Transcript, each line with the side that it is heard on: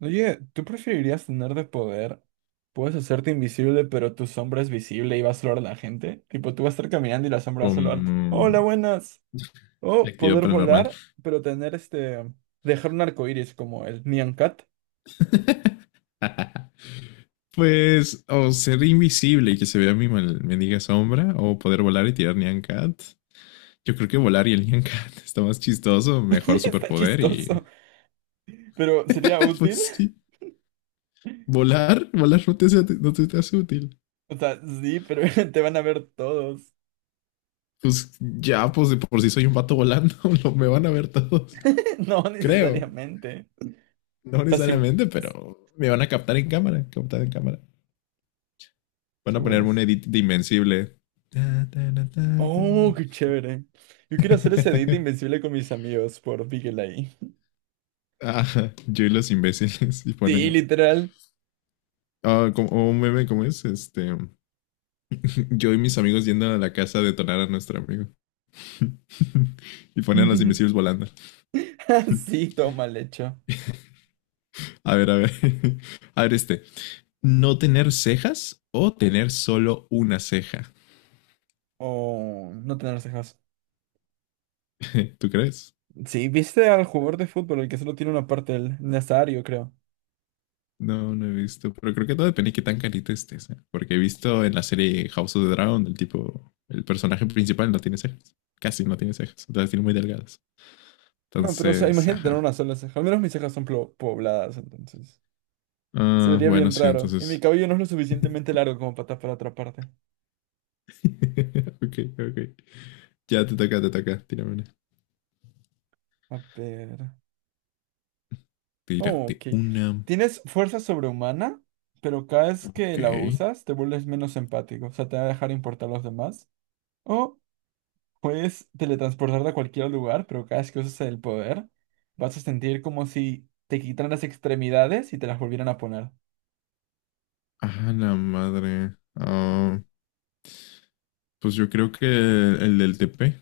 right: Oye, ¿tú preferirías tener de poder? Puedes hacerte invisible, pero tu sombra es visible y va a saludar a la gente. Tipo, tú vas a estar caminando y la sombra va a
left: Con
right: saludar. Hola, buenas. O
left: actividad
right: poder
left: paranormal.
right: volar, pero tener este. Dejar un arco iris como el Nyan Cat.
left: Pues, o ser invisible y que se vea mi mal- mendiga sombra, o poder volar y tirar Nyan Cat. Yo creo que volar y el Nyan Cat está más chistoso, mejor
right: Está
left: superpoder y.
right: chistoso, pero sería
left: Pues
right: útil.
left: sí. Volar, volar no te, hace- no te, te hace útil.
right: O sea, sí, pero te van a ver todos.
left: Pues ya, pues de por sí soy un vato volando, me van a ver todos.
right: No
left: Creo.
right: necesariamente. O
left: No
right: sea, si,
left: necesariamente, pero me van a captar en cámara, captar en cámara. Van a
right: si
left: ponerme un
right: vuelas.
left: edit de invencible. Ta, ta, ta, ta, ta,
right: Oh,
left: ta.
right: qué chévere. Yo quiero hacer ese edit invencible con mis amigos por Big LA.
left: Ajá, yo y los imbéciles y ponen
right: Sí,
left: a-
right: literal.
left: Ah, como- o un meme, ¿cómo es? Yo y mis amigos yendo a la casa a detonar a nuestro amigo. Y ponen a los imbéciles volando.
right: Sí, toma mal.
left: A ver, a ver. A ver. ¿No tener cejas o tener solo una ceja?
right: O no tener cejas.
left: ¿Tú crees?
right: Sí, ¿viste al jugador de fútbol, el que solo tiene una parte del nasario, creo?
left: No, no he visto. Pero creo que todo depende de qué tan carita estés, ¿eh? Porque he visto en la serie House of the Dragon, el tipo, el personaje principal no tiene cejas. Casi no tiene cejas. Las tiene muy delgadas.
right: No, pero o sea,
left: Entonces,
right: imagínate tener
left: ajá.
right: una sola ceja. Al menos mis cejas son pobladas, entonces. Se
left: Ah,
right: vería
left: bueno,
right: bien
left: sí,
right: raro. Y mi
left: entonces.
right: cabello no es lo suficientemente largo como para tapar otra parte.
left: Ok, ok. Ya te toca, te toca. Tírame una.
right: A ver. Oh,
left: Tírate
right: ok.
left: una.
right: Tienes fuerza sobrehumana, pero cada vez
left: Ok.
right: que la usas te vuelves menos empático. O sea, te va a dejar importar a los demás. O puedes teletransportarte a cualquier lugar, pero cada vez que uses el poder, vas a sentir como si te quitaran las extremidades y te las volvieran a poner.
left: Ah, la madre. Ah, pues yo creo que el del TP,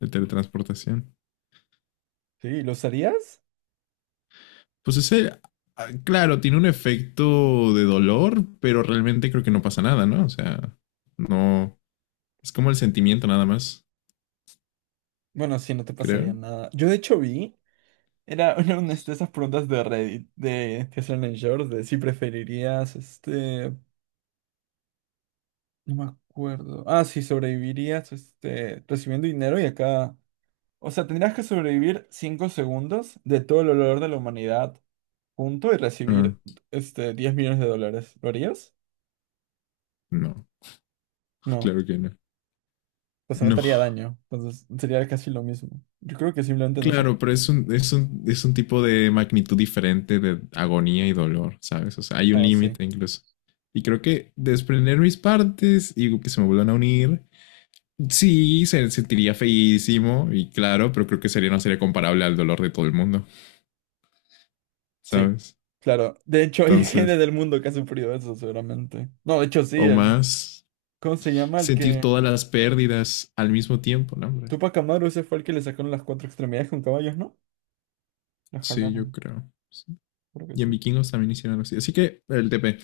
left: el teletransportación.
right: Sí, ¿lo usarías?
left: Pues ese, ah, claro, tiene un efecto de dolor, pero realmente creo que no pasa nada, ¿no? O sea, no. Es como el sentimiento nada más,
right: Bueno, sí, no te pasaría
left: creo.
right: nada. Yo de hecho vi, era una de esas preguntas de Reddit, de que hacían en shorts, de si preferirías, este, no me acuerdo. Ah, sí, sobrevivirías, este, recibiendo dinero y acá. O sea, tendrías que sobrevivir 5 segundos de todo el olor de la humanidad. Punto y
left: Ah,
right: recibir este 10 millones de dólares. ¿Lo harías?
left: no,
right: No,
left: claro que no.
right: pues no
left: No,
right: te haría daño. Entonces sería casi lo mismo. Yo creo que simplemente no
left: claro, pero es
right: soportaría.
left: un tipo de magnitud diferente de agonía y dolor, ¿sabes? O sea, hay un
right: Ah, sí.
left: límite incluso. Y creo que desprender mis partes y que se me vuelvan a unir, sí, se sentiría feísimo y claro, pero creo que sería, no sería comparable al dolor de todo el mundo,
right: Sí.
left: ¿sabes?
right: Claro. De hecho, hay gente
left: Entonces,
right: del mundo que ha sufrido eso, seguramente. No, de hecho, sí,
left: o
right: el.
left: más,
right: ¿Cómo se llama? El
left: sentir
right: que.
left: todas las pérdidas al mismo tiempo, ¿no, hombre?
right: Tupac Amaru, ese fue el que le sacaron las cuatro extremidades con caballos, ¿no? La
left: Sí, yo
right: jalaron.
left: creo. Sí.
right: Creo que
left: Y en
right: sí.
left: vikingos también hicieron algo así. Así que el TP.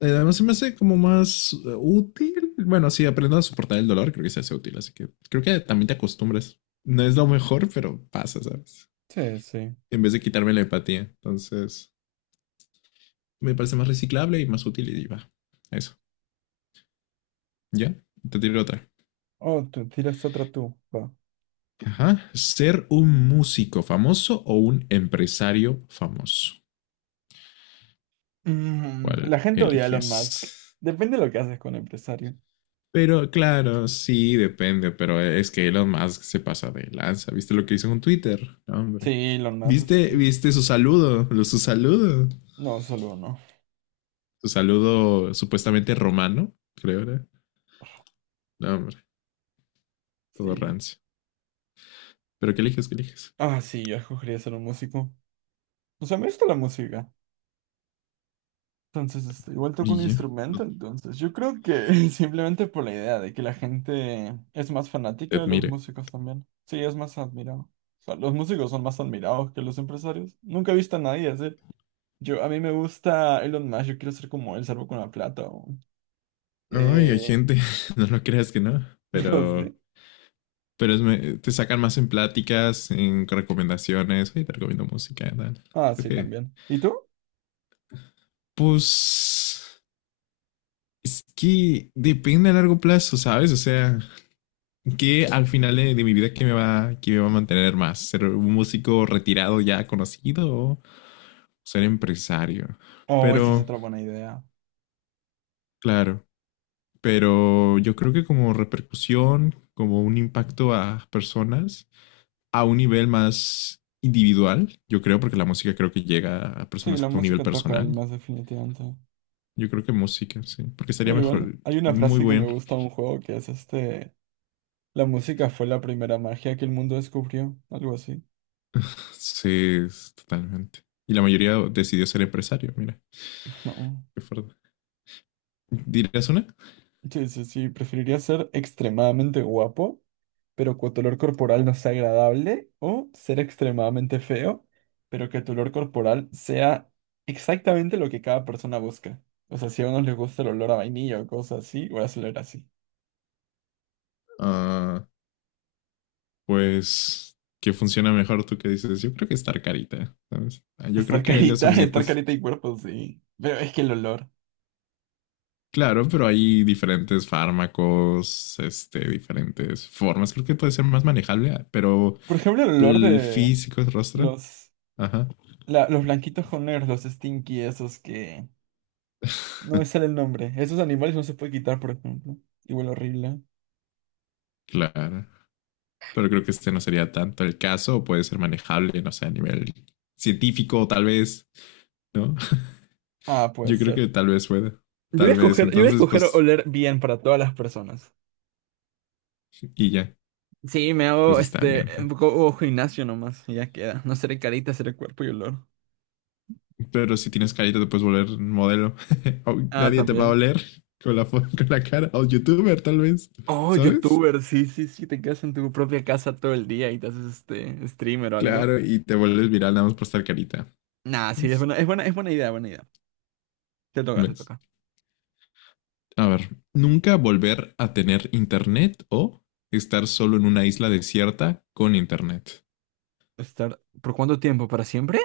left: Además, se me hace como más útil. Bueno, sí, aprendo a soportar el dolor, creo que se hace útil, así que creo que también te acostumbras. No es lo mejor, pero pasa, ¿sabes?
right: Sí, sí.
left: En vez de quitarme la empatía. Entonces, me parece más reciclable y más útil y va. Eso. ¿Ya? Te tiro otra.
right: Oh, tú tiras otra tú. Va.
left: Ajá. ¿Ser un músico famoso o un empresario famoso?
right: Mm,
left: ¿Cuál
right: la gente odia a Elon Musk.
left: eliges?
right: Depende de lo que haces con empresario.
left: Pero claro, sí, depende, pero es que Elon Musk se pasa de lanza. ¿Viste lo que hizo con Twitter? No,
right: Sí,
left: hombre.
right: Elon Musk. Sí.
left: ¿Viste su saludo? Lo- Su saludo.
right: No, solo no.
left: Su saludo supuestamente romano, creo, era. No, hombre, todo
right: Sí.
left: rancio. ¿Pero qué eliges? ¿Qué eliges?
right: Ah, sí, yo escogería ser un músico. O sea, me gusta la música. Entonces, este, igual toco
left: Y
right: un
left: yo,
right: instrumento,
left: no
right: entonces yo creo que simplemente por la idea de que la gente es más
left: te
right: fanática de los
left: admire.
right: músicos también. Sí, es más admirado. O sea, los músicos son más admirados que los empresarios. Nunca he visto a nadie decir, yo, a mí me gusta Elon Musk, yo quiero ser como él, salvo con la plata o.
left: Ay, hay
right: Eh,
left: gente, no lo creas que no,
right: no sé.
left: pero es me- te sacan más en pláticas, en recomendaciones. Oye, te recomiendo música, tal.
right: Ah,
left: Creo
right: sí,
left: que,
right: también. ¿Y tú?
left: pues, es que depende a largo plazo, ¿sabes? O sea, que al final de mi vida, qué me va a mantener más? ¿Ser un músico retirado ya conocido o ser empresario?
right: Oh, esa es
left: Pero,
right: otra buena idea.
left: claro, pero yo creo que como repercusión, como un impacto a personas a un nivel más individual, yo creo, porque la música creo que llega a
right: Sí,
left: personas
right: la
left: a un nivel
right: música toca el
left: personal.
right: más definitivamente.
left: Yo creo que música, sí, porque estaría
right: Muy bueno.
left: mejor,
right: Hay una
left: muy
right: frase que me
left: buen
right: gusta de un juego que es este, la música fue la primera magia que el mundo descubrió, algo así.
left: sí, totalmente. Y la mayoría decidió ser empresario, mira,
right: No.
left: qué fuerte. ¿Dirás una?
right: Sí, sí, sí, preferiría ser extremadamente guapo, pero que tu olor corporal no sea agradable, o ser extremadamente feo, pero que tu olor corporal sea exactamente lo que cada persona busca. O sea, si a unos les gusta el olor a vainilla o cosas así, voy a hacer así.
left: Ah, pues qué funciona mejor tú que dices, yo creo que estar carita, ¿sabes? Ah, yo creo
right: Estar
left: que hay los
right: carita, estar
left: suficientes.
right: carita y cuerpo, sí. Pero es que el olor.
left: Claro, pero hay diferentes fármacos, diferentes formas. Creo que puede ser más manejable, ah, pero
right: Por ejemplo, el olor
left: el
right: de
left: físico es rostro.
right: los.
left: Ajá.
right: La- los blanquitos con negros, los stinky, esos que. No me sale el nombre. Esos animales no se puede quitar, por ejemplo. Y huele horrible.
left: Claro. Pero creo que este no sería tanto el caso, o puede ser manejable, no sé, a nivel científico, tal vez, ¿no?
right: Ah, puede
left: Yo creo
right: ser.
left: que tal vez pueda.
right: Yo voy a
left: Tal vez.
right: escoger, yo voy a
left: Entonces,
right: escoger
left: pues,
right: oler bien para todas las personas.
left: y ya.
right: Sí, me
left: Pues
right: hago
left: está
right: este
left: bien. Está.
right: un poco oh, gimnasio nomás. Y ya queda. No seré carita, seré cuerpo y olor.
left: Pero si tienes carita, te puedes volver modelo. O
right: Ah,
left: nadie te va a
right: también.
left: oler con la, fo- con la cara. O youtuber, tal vez.
right: Oh,
left: ¿Sabes?
right: youtuber, sí, sí, sí, te quedas en tu propia casa todo el día y te haces este streamer o algo.
left: Claro, y te vuelves viral nada más por estar carita.
right: Nah, sí, es
left: ¿Ves?
right: buena, es buena, es buena idea, buena idea. Te toca, te
left: ¿Ves?
right: toca.
left: A ver, nunca volver a tener internet o estar solo en una isla desierta con internet.
right: Estar, ¿por cuánto tiempo? ¿Para siempre?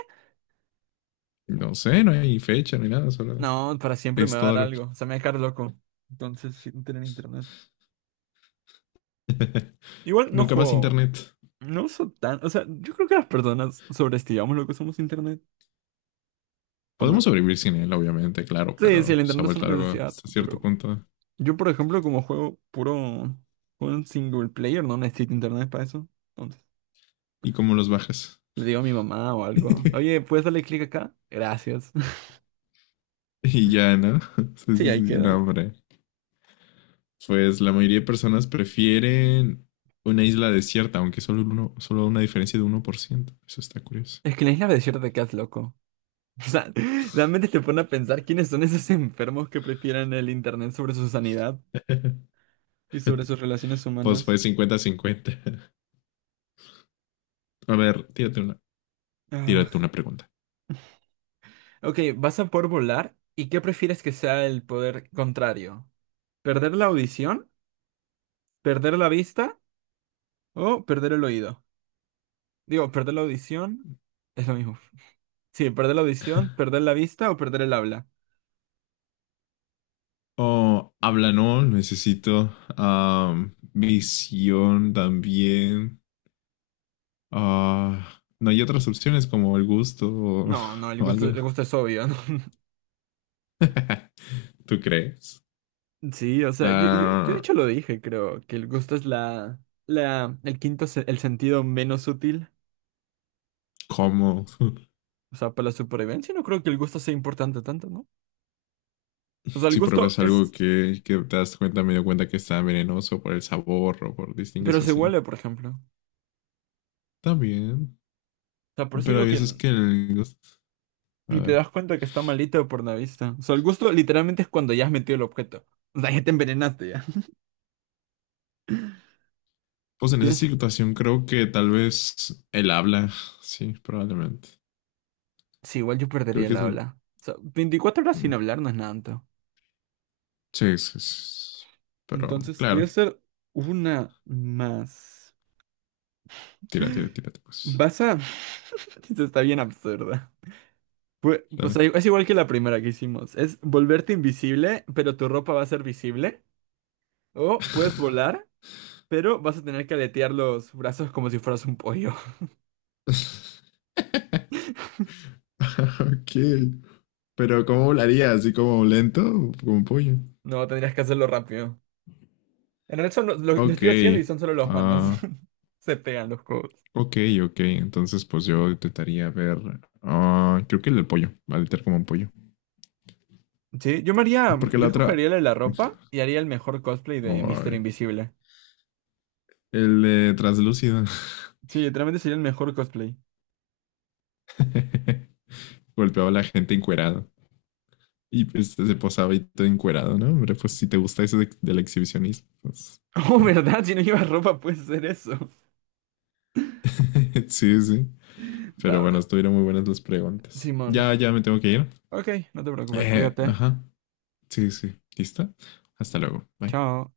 left: No sé, no hay fecha, no hay nada, solo
right: No, para siempre me
left: es
right: va a dar
left: todo lo que...
right: algo. O sea, me va a dejar loco. Entonces, sin tener internet. Igual no
left: Nunca más
right: juego.
left: internet.
right: No uso tan. O sea, yo creo que las personas sobreestimamos lo que somos internet. ¿O
left: Podemos
right: no?
left: sobrevivir sin él, obviamente, claro,
right: Sí, sí,
left: pero
right: el
left: se ha
right: internet es una
left: vuelto algo
right: necesidad.
left: hasta cierto
right: Pero
left: punto.
right: yo, por ejemplo, como juego puro. Un single player, no necesito internet para eso. Entonces,
left: ¿Y cómo los bajas?
right: le digo a mi mamá o algo. Oye, ¿puedes darle clic acá? Gracias.
left: Y ya, ¿no? Sí,
right: Sí,
left: sí, sí,
right: ahí
left: no,
right: queda.
left: hombre. Pues la mayoría de personas prefieren una isla desierta, aunque solo, uno, solo una diferencia de 1%. Eso está curioso.
right: Es que en la isla desierta te quedas loco. O sea, realmente te pone a pensar quiénes son esos enfermos que prefieren el internet sobre su sanidad. Y sobre sus relaciones
left: Pues fue
right: humanas.
left: 50-50. A ver, tírate
right: Ah,
left: una pregunta.
right: ok, vas a poder volar. ¿Y qué prefieres que sea el poder contrario? ¿Perder la audición? ¿Perder la vista? ¿O perder el oído? Digo, perder la audición es lo mismo. Sí, perder la audición, perder la vista o perder el habla.
left: Oh, habla, no, necesito visión también. Ah, no hay otras opciones como el gusto
right: No, no,
left: o algo.
right: el gusto es obvio, ¿no?
left: ¿Tú crees?
right: Sí, o sea, yo de hecho lo
left: Ah,
right: dije, creo, que el gusto es el quinto, el sentido menos útil.
left: ¿cómo?
right: O sea, para la supervivencia no creo que el gusto sea importante tanto, ¿no? O sea, el
left: Si
right: gusto
left: pruebas algo
right: es.
left: que te das cuenta, me dio cuenta que está venenoso por el sabor o por distingues
right: Pero
left: o
right: se
left: así.
right: huele, por ejemplo. O
left: Está bien.
right: sea, por eso
left: Pero hay
right: digo
left: veces
right: que
left: que el gusto. A
right: ni te
left: ver.
right: das cuenta que está malito por la vista. O sea, el gusto literalmente es cuando ya has metido el objeto. O sea, ya te envenenaste ya.
left: Pues en esa
right: ¿Tienes?
left: situación creo que tal vez él habla. Sí, probablemente.
right: Sí, igual yo
left: Creo
right: perdería
left: que
right: el
left: es. L-
right: habla. O sea, 24 horas
left: mm,
right: sin hablar no es nada tanto.
left: sí, sí, sí, sí. Pero,
right: Entonces, te voy a
left: claro.
right: hacer una más.
left: Tira, tira, tírate, pues.
right: Vas a. Esto está bien absurda. Pues, o sea,
left: Dale.
right: es igual que la primera que hicimos. Es volverte invisible, pero tu ropa va a ser visible. O puedes volar, pero vas a tener que aletear los brazos como si fueras un pollo.
left: Ok. Pero ¿cómo volaría? ¿Así como lento? ¿O como un pollo?
right: No, tendrías que hacerlo rápido. En realidad son lo
left: Ok.
right: estoy haciendo y son solo los manos.
left: Ah,
right: Se pegan los codos.
left: ok, ok. Entonces, pues yo intentaría ver. Ah, creo que el del pollo. Va a literar como un pollo.
right: Sí, yo me haría,
left: Porque la
right: yo escogería
left: otra.
right: el de la ropa y haría el mejor cosplay de Mister
left: Ay.
right: Invisible.
left: El de translúcido.
right: Sí, literalmente sería el mejor cosplay.
left: Golpeaba a la gente encuerado. Y pues se posaba y todo encuerado, ¿no? Hombre, pues si te gusta eso de- del exhibicionismo, pues
right: Oh,
left: bien.
right: ¿verdad? Si no llevas ropa puedes hacer eso.
left: Sí, sí. Pero
right: Va,
left: bueno,
right: bro.
left: estuvieron muy buenas las preguntas.
right: Simón.
left: Ya, ya me tengo que ir.
right: Ok, no te preocupes, cuídate.
left: Ajá, sí, sí, sí. ¿Listo? Hasta luego. Bye.
right: Chao.